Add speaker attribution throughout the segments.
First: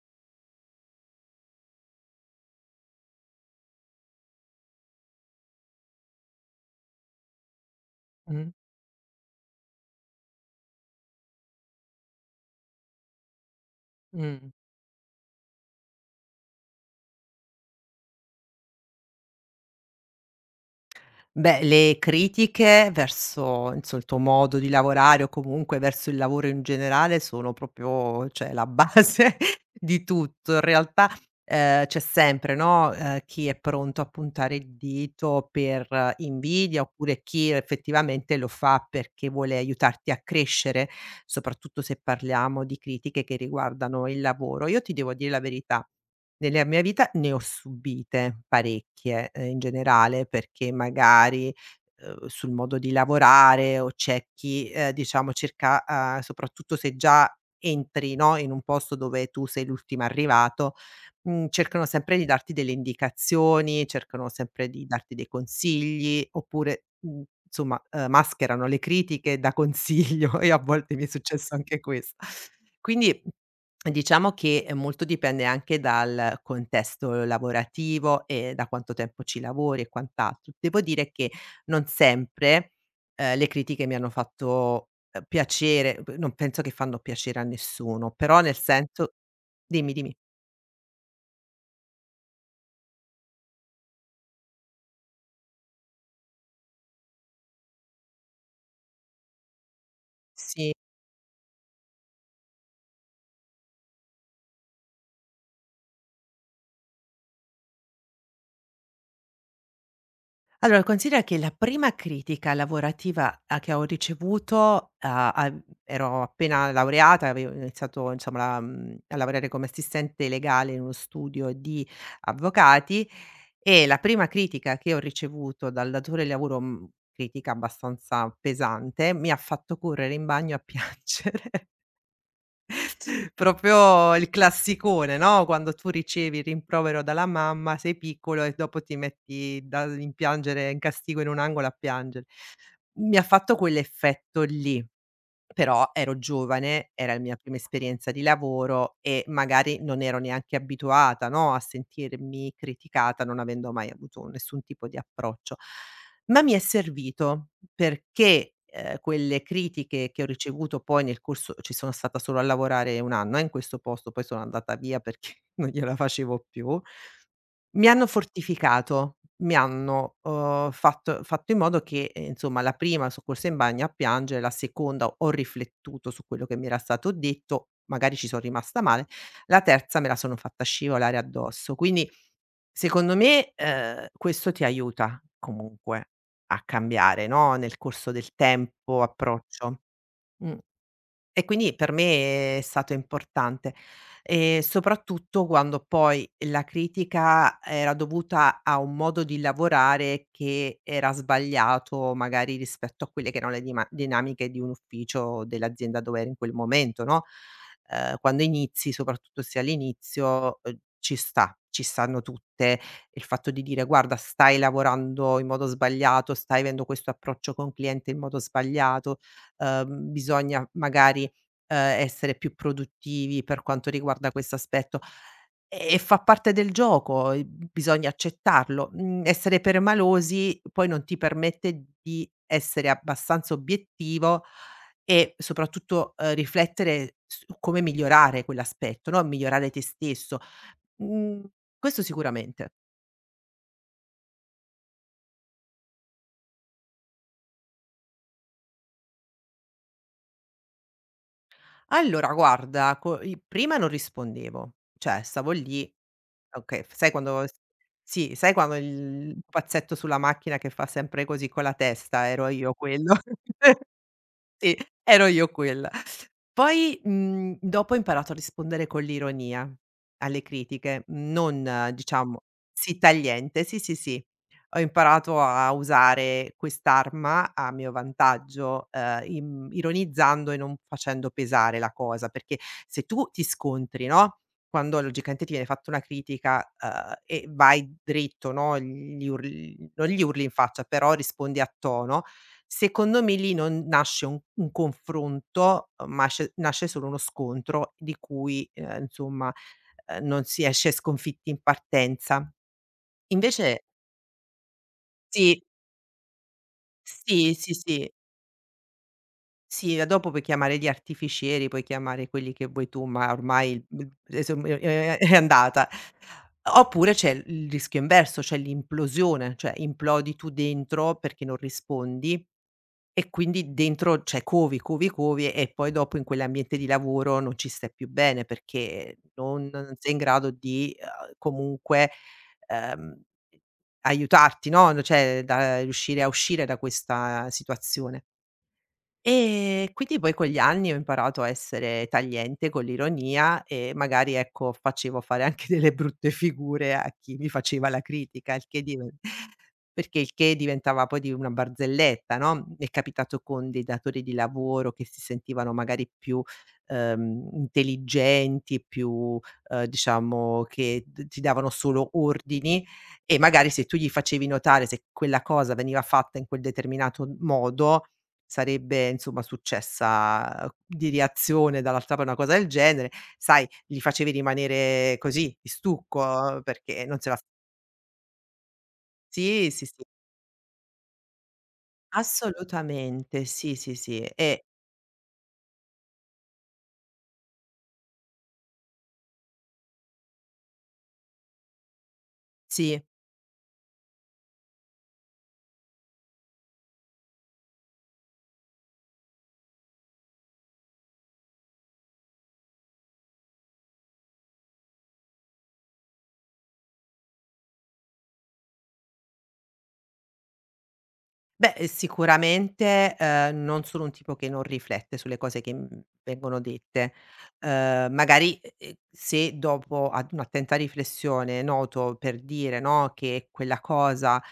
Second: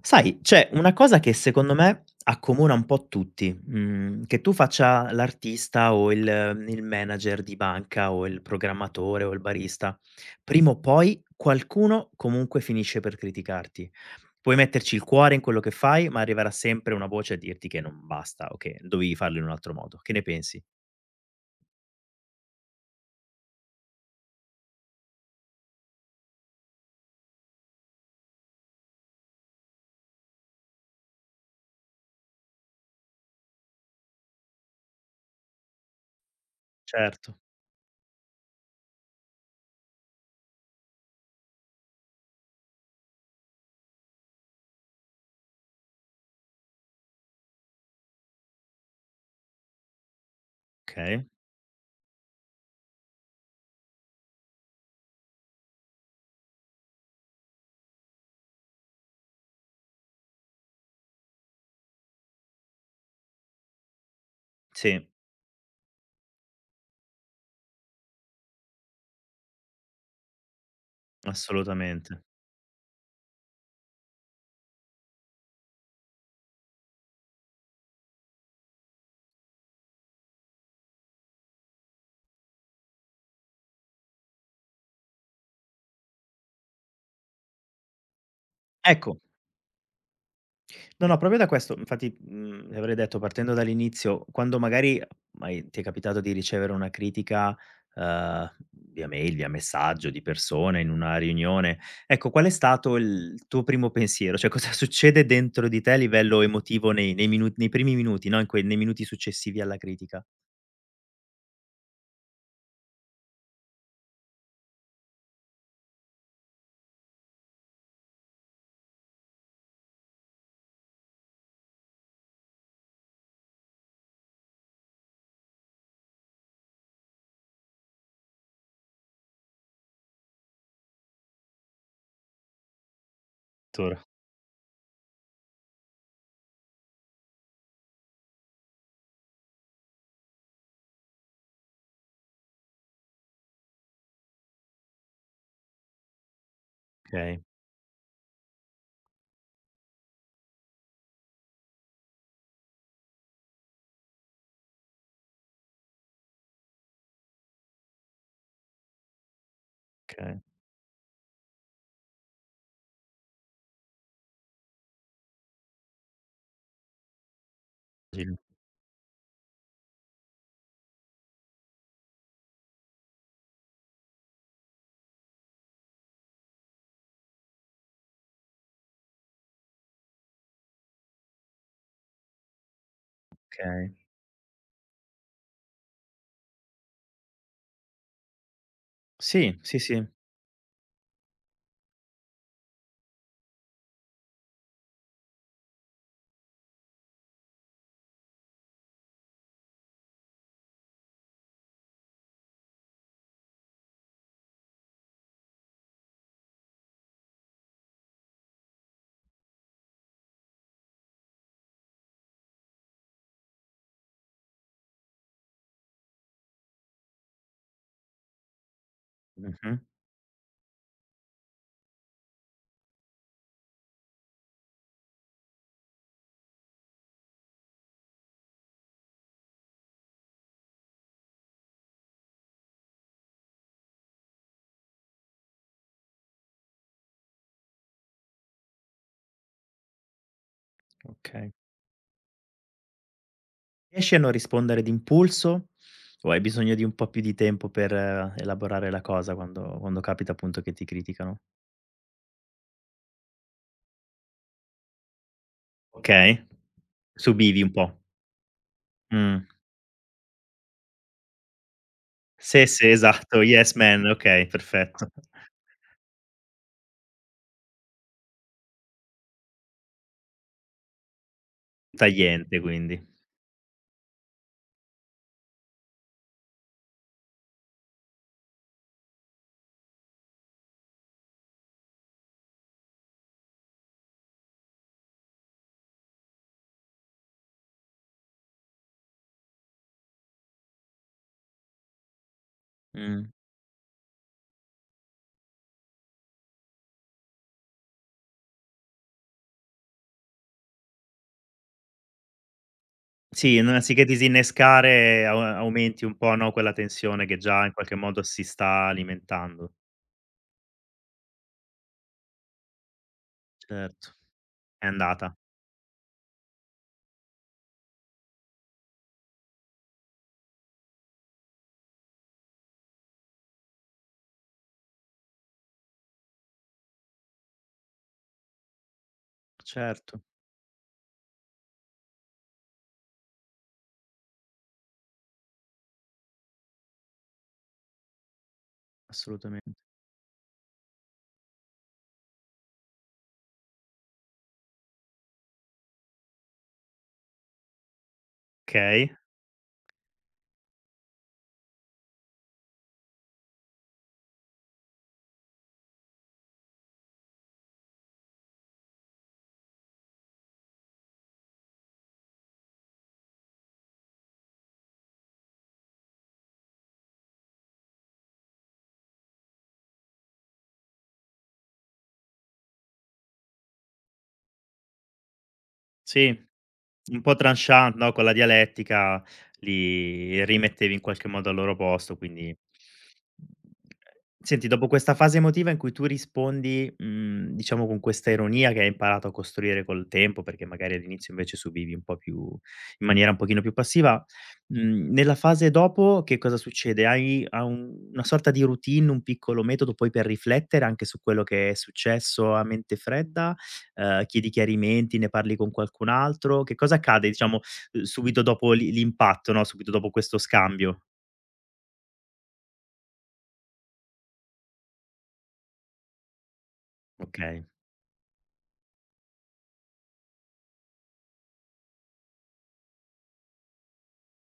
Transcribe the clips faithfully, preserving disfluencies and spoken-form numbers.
Speaker 1: Sai, c'è una cosa che secondo me accomuna un po' tutti, mhmm, che tu faccia l'artista o il il manager di banca o il
Speaker 2: Mh,
Speaker 1: programmatore o il barista, prima o poi qualcuno comunque finisce per criticarti.
Speaker 2: mh.
Speaker 1: Puoi metterci il cuore in quello che fai, ma arriverà sempre una voce a dirti che non basta o che dovevi farlo in un altro modo. Che ne pensi?
Speaker 2: Beh, le critiche verso inso il tuo modo di lavorare o comunque verso il lavoro in generale sono proprio, cioè la base di tutto. In realtà, ehm, c'è sempre, no, ehm, chi è pronto a puntare il dito per eh, invidia, oppure
Speaker 1: Certo,
Speaker 2: chi effettivamente lo fa perché vuole aiutarti a crescere, soprattutto se parliamo di critiche che riguardano il lavoro. Io ti devo dire la verità. Nella mia vita ne ho subite parecchie, ehm, in generale, perché
Speaker 1: okay.
Speaker 2: magari, uhm, sul modo di lavorare o c'è chi, ehm, diciamo cerca uhm, soprattutto se già entri, no, in un posto dove tu sei l'ultimo arrivato, mhmm, cercano sempre di darti delle indicazioni, cercano sempre di
Speaker 1: Sì,
Speaker 2: darti dei consigli, oppure, mhmm, insomma, uhm, mascherano le critiche da consiglio e a volte mi è successo anche questo.
Speaker 1: assolutamente.
Speaker 2: Quindi diciamo che, ehm, molto dipende anche dal contesto lavorativo e da quanto tempo ci lavori e quant'altro. Devo dire che non sempre, ehm, le critiche mi hanno fatto, ehm, piacere, p non penso che fanno piacere a nessuno, però nel senso
Speaker 1: Ecco.
Speaker 2: dimmi, dimmi.
Speaker 1: No, no, proprio da questo, infatti, mhmm, le avrei detto partendo dall'inizio, quando magari hai ti è capitato di ricevere una critica, uhm, via mail, via messaggio, di
Speaker 2: Sì.
Speaker 1: persona, in una riunione, ecco qual è stato il tuo primo pensiero? Cioè cosa succede dentro di te a livello emotivo nei nei minu nei primi minuti, no, in quei nei minuti successivi alla critica?
Speaker 2: Allora considera che la prima critica lavorativa a che ho ricevuto, a a mhmm, ero appena laureata, avevo iniziato insomma la mhmm, a lavorare come assistente legale in uno studio di avvocati. E la prima critica che ho ricevuto dal datore di lavoro, mhmm, critica abbastanza pesante, mi ha fatto correre in bagno a piangere.
Speaker 1: Tor
Speaker 2: Proprio il classicone, no, quando tu ricevi il rimprovero dalla mamma, sei piccolo e dopo ti metti da in piangere in castigo in un angolo a piangere. Mi ha fatto quell'effetto lì. Però ero giovane, era la mia
Speaker 1: Okay,
Speaker 2: prima esperienza di lavoro e magari non ero neanche abituata, no, a sentirmi criticata, non avendo mai avuto nessun tipo di approccio. Ma mi è servito perché, ehm, quelle critiche che ho
Speaker 1: okay.
Speaker 2: ricevuto poi nel corso, ci sono stata solo a lavorare un anno, eh, in questo posto, poi sono andata via perché non gliela facevo più. Mi hanno
Speaker 1: Gil
Speaker 2: fortificato, mi hanno, uhm, fatto, fatto in modo che, ehm, insomma la prima so' corsa in bagno a piangere, la seconda ho riflettuto su quello che mi era stato detto, magari ci sono rimasta male, la terza me la sono fatta scivolare addosso. Quindi secondo me,
Speaker 1: Okay.
Speaker 2: ehm, questo ti aiuta comunque a cambiare, no, nel corso del tempo,
Speaker 1: Sì, sì,
Speaker 2: approccio.
Speaker 1: sì.
Speaker 2: Mh. E quindi per me è stato importante, ehm, soprattutto quando poi la critica era dovuta a un modo di lavorare che era sbagliato, magari rispetto a quelle che erano le dima dinamiche di un ufficio o dell'azienda dove ero in quel momento, no, ehm, quando inizi, soprattutto se all'inizio, uhm, ci sta, ci stanno tutte. Il fatto di dire: "Guarda, stai lavorando in modo sbagliato, stai avendo questo approccio con cliente in modo sbagliato,
Speaker 1: Mh-mh,
Speaker 2: uhm, bisogna magari" ehm, essere più produttivi per quanto riguarda questo aspetto. E e fa parte del gioco, e bisogna accettarlo. Mhmm, essere permalosi poi non ti permette di essere abbastanza obiettivo e soprattutto, ehm, riflettere su come migliorare quell'aspetto, no, migliorare te stesso. Mhmm,
Speaker 1: okay.
Speaker 2: questo sicuramente.
Speaker 1: Riesci a non rispondere d'impulso o hai bisogno di un po' più di tempo per eh, elaborare la cosa quando quando capita appunto che ti criticano?
Speaker 2: Allora guarda, co i prima non rispondevo, cioè stavo lì
Speaker 1: Okay,
Speaker 2: okay, f- sai quando s
Speaker 1: subivi un po'.
Speaker 2: sì, sai quando il
Speaker 1: Mh.
Speaker 2: pazzetto sulla macchina che fa sempre così con la testa, ero
Speaker 1: Sì,
Speaker 2: io
Speaker 1: sì,
Speaker 2: quello.
Speaker 1: esatto, yes man, okay,
Speaker 2: Sì,
Speaker 1: perfetto.
Speaker 2: ero io quella. Poi, mhmm, dopo ho imparato a rispondere con l'ironia alle critiche, non diciamo
Speaker 1: Tagliente
Speaker 2: sì,
Speaker 1: quindi.
Speaker 2: tagliente, sì, sì, sì. Ho imparato a usare quest'arma a mio vantaggio, ehm, im ironizzando e non facendo pesare la cosa, perché se tu ti scontri, no, quando logicamente ti viene fatta una critica, uhm, e vai dritto, no, gli urli non gli urli in faccia, però rispondi a tono, secondo
Speaker 1: Mh.
Speaker 2: me lì non nasce un un confronto, eh, ma asce nasce solo uno scontro di cui, ehm, insomma, ehm, non si esce sconfitti in partenza.
Speaker 1: Sì, n
Speaker 2: Invece
Speaker 1: anziché disinnescare au
Speaker 2: sì,
Speaker 1: aumenti un po', no, quella tensione che
Speaker 2: sì,
Speaker 1: già in
Speaker 2: sì,
Speaker 1: qualche
Speaker 2: sì.
Speaker 1: modo si sta alimentando.
Speaker 2: Sì, e dopo puoi chiamare gli artificieri, puoi chiamare quelli che vuoi tu, ma ormai b
Speaker 1: Certo, è
Speaker 2: è è
Speaker 1: andata.
Speaker 2: andata. Oppure c'è il rischio inverso, c'è l'implosione, cioè implodi tu dentro perché non rispondi e quindi dentro cioè covi, covi, covi e poi dopo in quell'ambiente di lavoro non ci stai più bene perché non non sei in
Speaker 1: Certo,
Speaker 2: grado di, uhm, comunque, ehm, aiutarti, no, cioè da riuscire a uscire da questa situazione.
Speaker 1: assolutamente.
Speaker 2: E quindi poi con gli anni ho imparato a essere tagliente con l'ironia e magari, ecco, facevo fare anche delle brutte figure a chi mi faceva la critica, il che diven
Speaker 1: Okay,
Speaker 2: perché il che diventava poi di una barzelletta, no, mi è capitato con dei datori di lavoro che si sentivano magari più, ehm, intelligenti, più, ehm, diciamo che d ti davano solo ordini e magari se tu gli facevi notare se quella cosa veniva fatta in quel determinato modo, sarebbe insomma successa eh, di reazione dall'altra parte, una cosa del genere, sai, li facevi rimanere così di
Speaker 1: sì.
Speaker 2: stucco eh, perché non
Speaker 1: Un
Speaker 2: se
Speaker 1: po'
Speaker 2: la
Speaker 1: tranchant, no, con la dialettica
Speaker 2: sì, sì, sì,
Speaker 1: li rimettevi in qualche modo al loro posto, quindi.
Speaker 2: assolutamente, sì, sì, sì, e
Speaker 1: Senti, dopo questa fase emotiva in cui tu rispondi, mhmm, diciamo con questa ironia che hai imparato a costruire col tempo, perché magari all'inizio invece subivi un po' più
Speaker 2: sì.
Speaker 1: in maniera un pochino più passiva, mhmm, nella fase dopo che cosa succede? Hai ha un una sorta di routine, un piccolo metodo poi per riflettere anche su quello che è successo a mente fredda? ehm, chiedi chiarimenti, ne parli con qualcun altro? Che cosa accade diciamo, uhm, subito dopo l'i l'impatto, no, subito dopo questo scambio?
Speaker 2: Beh, ehm, sicuramente, ehm, non sono un tipo che non riflette sulle cose che, mhmm, vengono dette.
Speaker 1: Okay,
Speaker 2: Ehm, magari, e e se dopo ad un'attenta riflessione noto, per dire, no, che quella cosa,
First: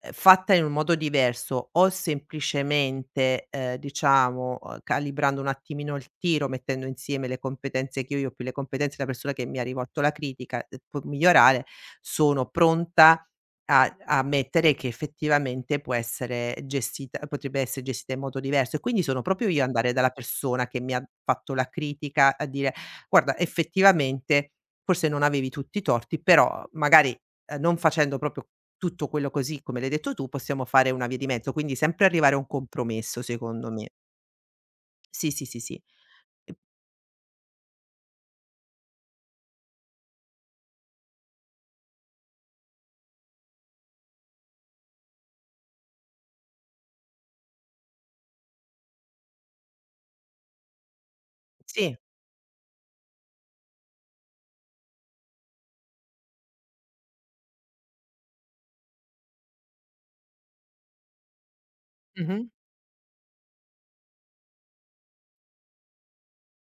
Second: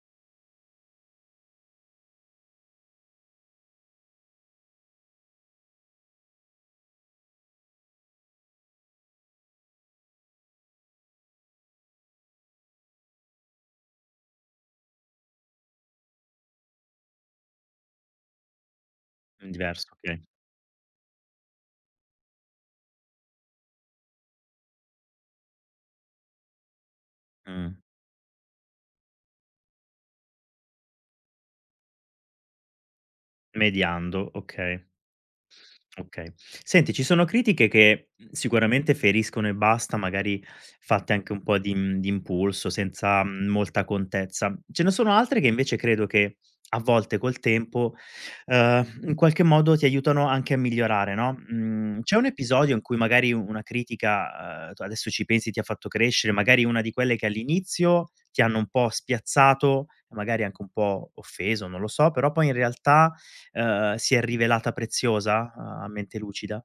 Speaker 2: ehm, fatta in un modo diverso o semplicemente, ehm, diciamo, uhm, calibrando un attimino il tiro, mettendo insieme le competenze che ho io, ho più le competenze della persona che mi ha rivolto la critica, ehm, può migliorare, sono pronta a a ammettere che effettivamente può essere gestita potrebbe essere gestita in modo diverso e quindi sono proprio
Speaker 1: mhmm,
Speaker 2: io
Speaker 1: diverso,
Speaker 2: andare dalla
Speaker 1: okay.
Speaker 2: persona che mi ha fatto la critica a dire: "Guarda effettivamente forse non avevi tutti i torti, però magari, ehm,
Speaker 1: Mh.
Speaker 2: non facendo proprio tutto quello così come l'hai detto tu, possiamo fare una via di mezzo." Quindi sempre arrivare a un compromesso secondo me.
Speaker 1: Mediando, okay.
Speaker 2: Sì, sì, sì, sì.
Speaker 1: Okay.
Speaker 2: E
Speaker 1: Senti, ci sono critiche che, mhmm, sicuramente feriscono e basta, magari fatte anche un po' di mhmm, di impulso, senza, mhmm, molta contezza. Ce ne sono altre che invece credo che a volte col tempo, uhm, in qualche modo ti aiutano anche a migliorare, no,
Speaker 2: sì.
Speaker 1: mhmm, c'è un episodio in cui magari una critica, uhm, tu adesso ci pensi, ti ha fatto crescere, magari una di quelle che all'inizio ti hanno un po' spiazzato, magari anche un po' offeso, non lo so, però
Speaker 2: Mh-mh.
Speaker 1: poi in realtà ehm, si è rivelata preziosa a a mente lucida?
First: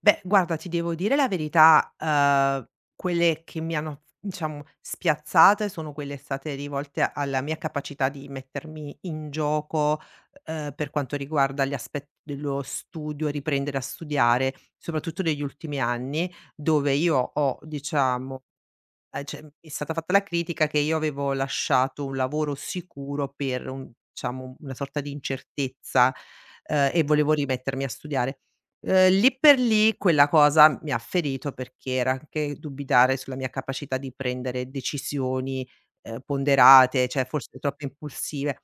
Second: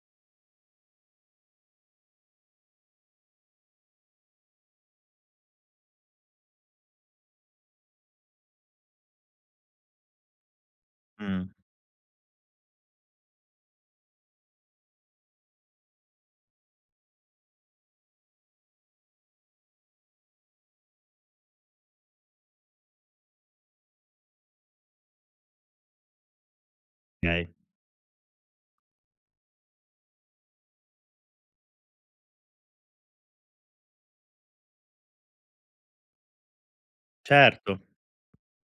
Speaker 2: Beh, guarda, ti devo dire la verità, uhm, quelle che mi hanno, diciamo, spiazzate sono quelle state rivolte a alla mia capacità di mettermi in gioco, uhm, per quanto
Speaker 1: Mh,
Speaker 2: riguarda gli aspetti dello studio, riprendere a studiare, soprattutto negli ultimi anni, dove io ho, diciamo ehm, cioè, mi è stata fatta la critica che io avevo lasciato un lavoro sicuro per un diciamo, una sorta di incertezza, ehm, e volevo
Speaker 1: okay.
Speaker 2: rimettermi a studiare. Ehm, lì per lì quella cosa mi ha ferito perché era anche dubitare sulla mia capacità di prendere decisioni, ehm, ponderate, cioè forse
Speaker 1: Certo.
Speaker 2: troppo impulsive.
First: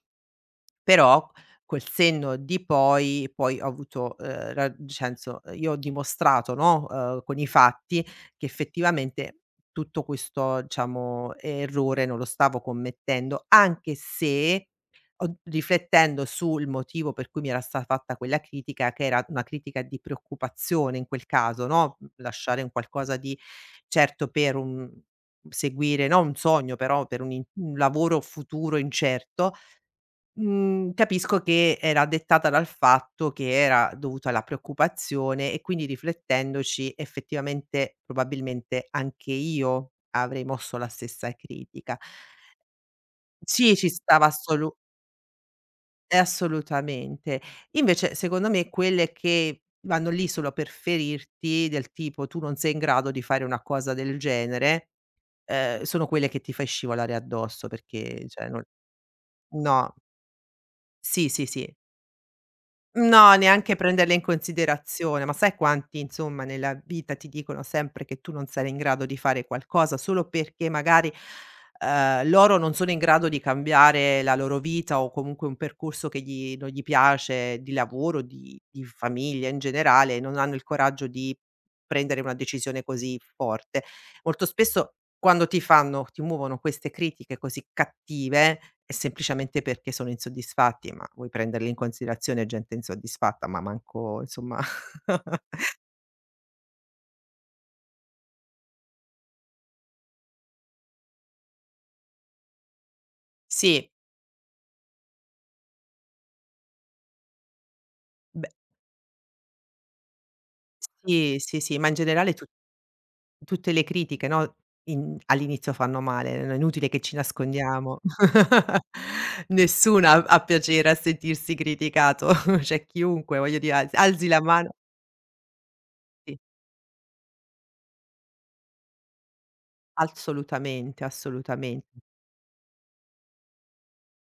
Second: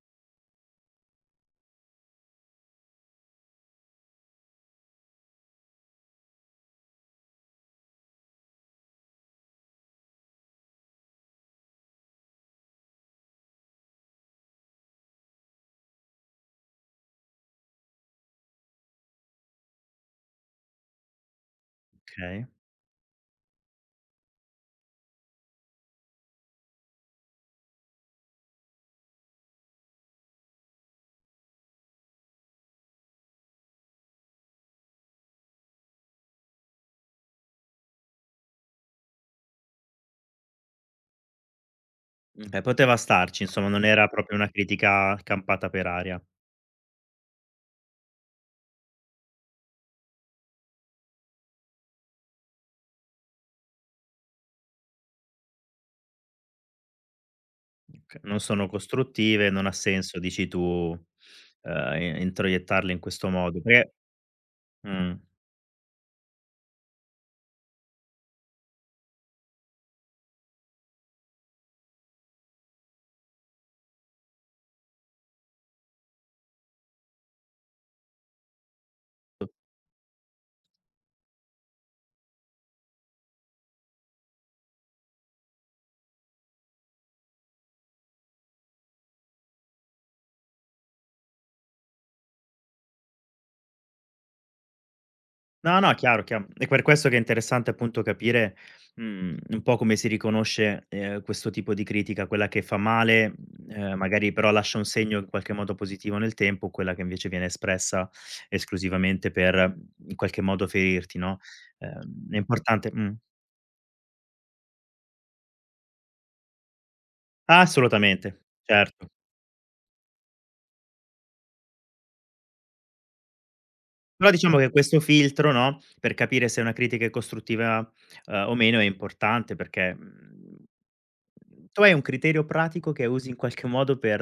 Speaker 2: Però col senno di poi poi ho avuto, ehm, ra nel senso, eh, io ho dimostrato, no, ehm, con i fatti che effettivamente tutto questo, diciamo, errore non lo stavo commettendo, anche se ho riflettendo sul motivo per cui mi era stata fatta quella critica, che era una critica di preoccupazione in quel caso, no, mhmm,
Speaker 1: Okay.
Speaker 2: lasciare un qualcosa di certo per un seguire, no, un sogno però per un in un lavoro futuro incerto, mhmm, capisco che era dettata dal fatto che era dovuta alla preoccupazione e quindi riflettendoci effettivamente probabilmente anche io avrei mosso la stessa critica.
Speaker 1: Okay, poteva starci insomma,
Speaker 2: Sì,
Speaker 1: non
Speaker 2: ci
Speaker 1: era
Speaker 2: stava
Speaker 1: proprio una
Speaker 2: assolu
Speaker 1: critica campata per
Speaker 2: eh,
Speaker 1: aria.
Speaker 2: assolutamente. Invece secondo me quelle che vanno lì solo per ferirti, del tipo: "Tu non sei in grado di fare una cosa del genere", ehm, sono quelle che ti fai scivolare addosso
Speaker 1: Oka
Speaker 2: perché
Speaker 1: Non
Speaker 2: cioè non
Speaker 1: sono costruttive, non ha
Speaker 2: no.
Speaker 1: senso dici tu,
Speaker 2: Sì, sì, sì.
Speaker 1: ehm, in introiettarle in questo
Speaker 2: No,
Speaker 1: modo
Speaker 2: neanche
Speaker 1: perché
Speaker 2: prenderle in
Speaker 1: mh.
Speaker 2: considerazione, ma sai quanti insomma nella vita ti dicono sempre che tu non sarai in grado di fare qualcosa solo perché magari, ehm, loro non sono in grado di cambiare la loro vita o comunque un percorso che gli non gli piace di lavoro, di di famiglia in generale, non hanno il coraggio di prendere una decisione così forte. Molto spesso quando ti fanno ti muovono queste critiche così cattive, è semplicemente perché sono insoddisfatti, ma vuoi prenderli in considerazione gente insoddisfatta, ma manco insomma
Speaker 1: No, no, chiaro, chiaro. È per questo che è interessante appunto capire, mhmm, un po' come si riconosce, ehm, questo tipo di critica, quella che fa male,
Speaker 2: sì,
Speaker 1: ehm, magari però lascia un segno in qualche modo positivo nel tempo, quella che invece viene espressa
Speaker 2: beh
Speaker 1: esclusivamente per in qualche modo ferirti,
Speaker 2: sì,
Speaker 1: no,
Speaker 2: sì, sì, ma in
Speaker 1: ehm,
Speaker 2: generale
Speaker 1: è
Speaker 2: tu
Speaker 1: importante mh.
Speaker 2: tutte le critiche, no, in all'inizio fanno male, non è inutile che ci nascondiamo.
Speaker 1: Assolutamente, certo.
Speaker 2: Nessuno ha ha piacere a sentirsi criticato, cioè chiunque, voglio dire, alzi alzi
Speaker 1: Però
Speaker 2: la
Speaker 1: diciamo
Speaker 2: mano
Speaker 1: che questo filtro, no, per
Speaker 2: sì,
Speaker 1: capire se una critica è costruttiva, ehm, o meno è importante perché, mhmm
Speaker 2: assolutamente,
Speaker 1: Tu
Speaker 2: assolutamente.
Speaker 1: hai un criterio pratico che usi in qualche modo per,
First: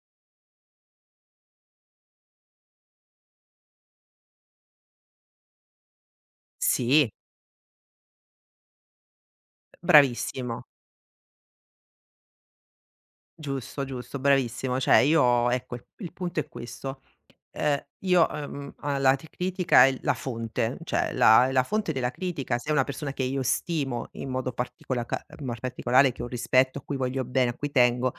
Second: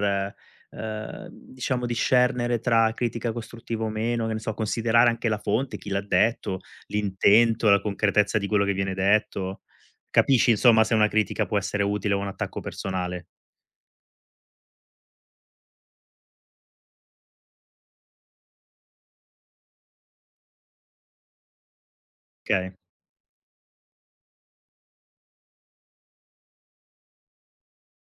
Speaker 1: ehm, diciamo discernere tra critica costruttiva o meno, che ne so, considerare anche la fonte, chi l'ha detto,
Speaker 2: Sì,
Speaker 1: l'intento, la concretezza di quello che viene detto. Capisci
Speaker 2: bravissimo.
Speaker 1: insomma se una critica può essere utile o un attacco personale.
Speaker 2: Giusto, giusto, bravissimo. Cioè io ecco, il il punto è questo: ehm, io, ehm, uhm, la t critica è la fonte, cioè la la fonte della critica, se è
Speaker 1: Okay.
Speaker 2: una persona che io stimo in modo particola ca ma particolare, che ho rispetto, a cui voglio bene, a cui tengo,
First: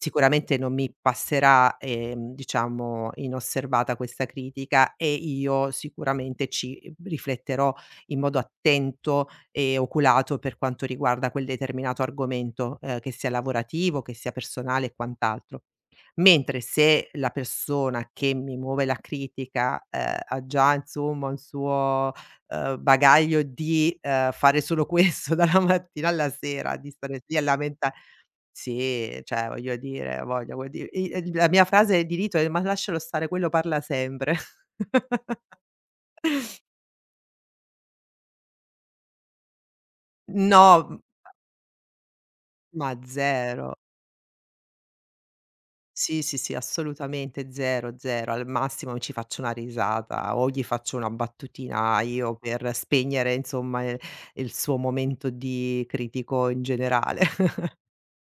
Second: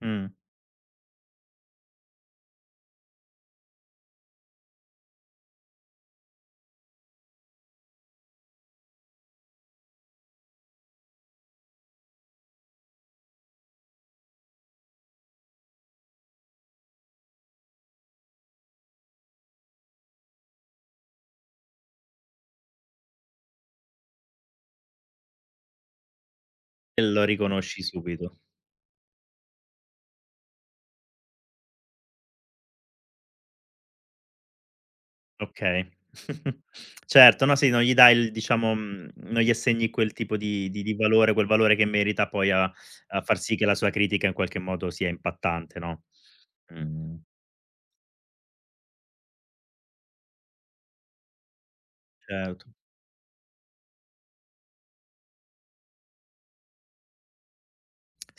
Speaker 1: Mh.
Speaker 2: non mi passerà, ehm, diciamo inosservata questa critica e io sicuramente ci rifletterò in modo attento e oculato per quanto riguarda quel determinato argomento, ehm, che sia lavorativo, che sia personale e quant'altro. Mentre se la persona che mi muove la critica, ehm, ha già insomma un suo, ehm, bagaglio di, ehm, fare solo questo dalla mattina alla sera, di
Speaker 1: E
Speaker 2: stare
Speaker 1: lo
Speaker 2: lì a
Speaker 1: riconosci
Speaker 2: lamenta
Speaker 1: subito.
Speaker 2: sì, cioè voglio dire voglio vuol dire i ehm, la mia frase di rito è: "Ma lascialo stare, quello parla sempre".
Speaker 1: Okay. Certo, no, sì, non gli dai il diciamo, mhmm, non gli assegni quel tipo
Speaker 2: No,
Speaker 1: di di di
Speaker 2: m
Speaker 1: valore, quel valore che merita poi a
Speaker 2: ma
Speaker 1: a far sì che
Speaker 2: zero.
Speaker 1: la sua critica in qualche modo sia impattante, no.
Speaker 2: Sì, sì, sì,
Speaker 1: Mh,
Speaker 2: assolutamente, zero, zero. Al massimo ci faccio una risata o gli faccio una battutina io
Speaker 1: certo.
Speaker 2: per spegnere insomma, ehm, il suo momento di critico in generale.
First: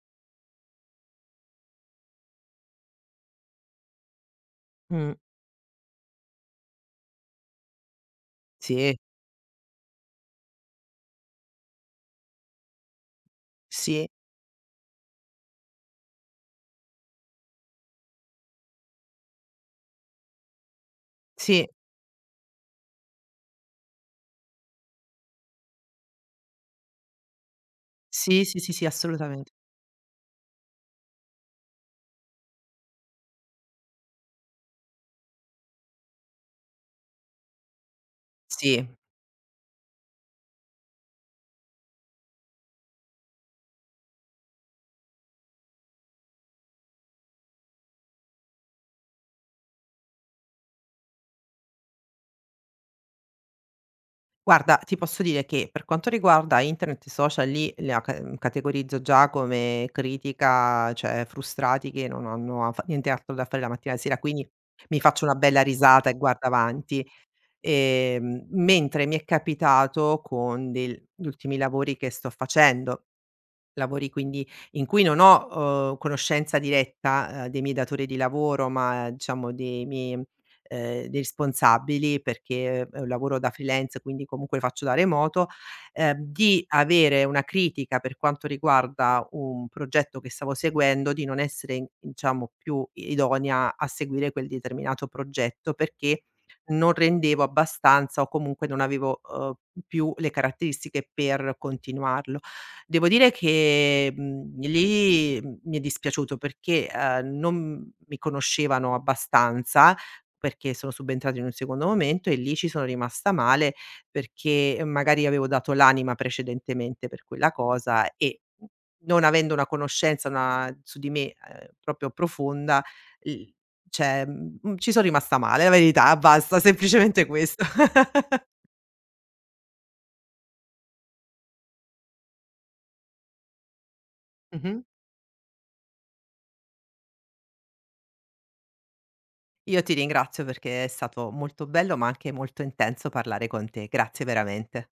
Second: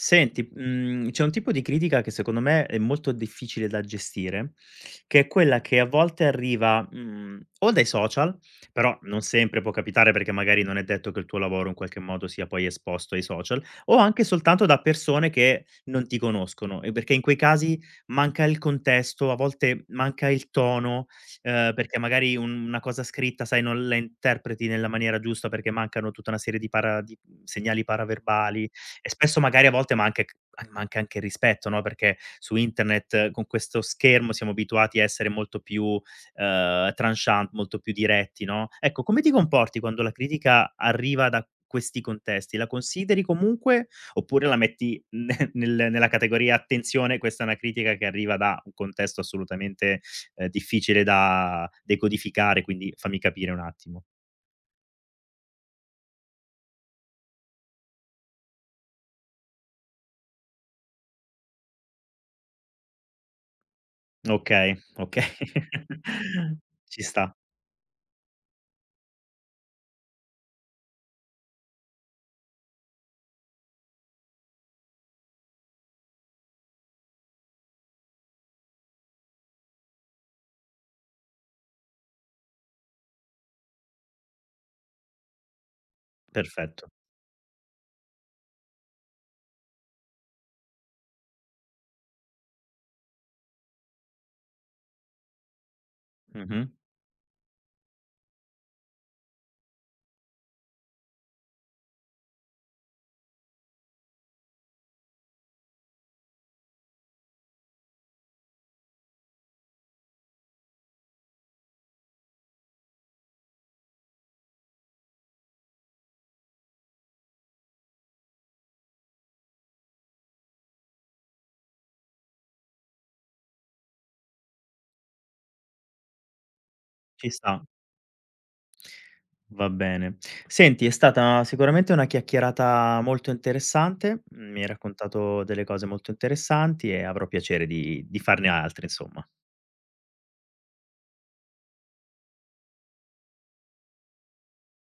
Speaker 1: Senti, mhmm, c'è un tipo di critica che secondo me è molto difficile da gestire,
Speaker 2: Mh.
Speaker 1: che è quella che a volte arriva, mhmm, o dai social,
Speaker 2: Sì,
Speaker 1: però non sempre può capitare perché magari non è detto che il tuo lavoro in qualche modo sia poi esposto ai social, o
Speaker 2: sì,
Speaker 1: anche soltanto da persone che non ti conoscono, e perché in quei casi manca il contesto, a volte manca il tono,
Speaker 2: sì,
Speaker 1: ehm, perché magari un una cosa scritta, sai, non la interpreti nella maniera giusta perché mancano tutta una serie di para di segnali
Speaker 2: sì, sì,
Speaker 1: paraverbali.
Speaker 2: sì, sì,
Speaker 1: E spesso
Speaker 2: assolutamente.
Speaker 1: magari a volte manca c manca anche il rispetto, no, perché su internet eh, con questo schermo siamo abituati a essere molto più, ehm, tranchant, molto più diretti, no.
Speaker 2: Sì.
Speaker 1: Ecco, come ti comporti quando la critica arriva da questi contesti? La consideri comunque oppure la metti ne nel nella categoria: "Attenzione, questa è una critica che arriva da un contesto assolutamente, ehm, difficile da decodificare, quindi fammi capire un attimo."
Speaker 2: Guarda, ti posso dire che per quanto riguarda internet e social lì la ca mhmm, categorizzo già come critica, cioè frustrati che non hanno a fa nient'altro da fare la mattina e la sera, quindi
Speaker 1: Okay,
Speaker 2: mi
Speaker 1: okay.
Speaker 2: faccio una bella risata e guardo
Speaker 1: Ci
Speaker 2: avanti.
Speaker 1: sta,
Speaker 2: Ehm, mentre mi è capitato con del gli ultimi lavori che sto facendo. Lavori quindi in cui non ho, uhm, conoscenza diretta, uhm, dei miei datori di lavoro, ma eh, diciamo dei miei ehm, dei responsabili, perché è un lavoro da freelance, quindi comunque faccio da remoto, ehm, di
Speaker 1: perfetto.
Speaker 2: avere una critica per quanto riguarda un progetto che stavo seguendo, di non essere in diciamo più idonea a seguire quel determinato progetto, perché
Speaker 1: Mh-mh.
Speaker 2: non rendevo abbastanza o comunque non avevo, uhm, più le caratteristiche per continuarlo. Devo dire che, mhmm, lì, mhmm, mi è dispiaciuto perché, ehm, non mi conoscevano abbastanza, perché sono subentrata in un secondo momento e lì ci sono rimasta male perché magari avevo dato l'anima precedentemente per quella cosa e non avendo una conoscenza, una su di me, ehm, proprio profonda, l cioè, mhmm, ci sono rimasta male, la verità, basta, semplicemente
Speaker 1: Ci sta,
Speaker 2: questo.
Speaker 1: va bene. Senti, è stata sicuramente una chiacchierata molto interessante, mi hai
Speaker 2: Mh-mh.
Speaker 1: raccontato delle cose molto interessanti e avrò piacere di di farne altre, insomma.
Speaker 2: Io ti ringrazio perché è stato molto bello, ma anche molto intenso parlare con te. Grazie veramente.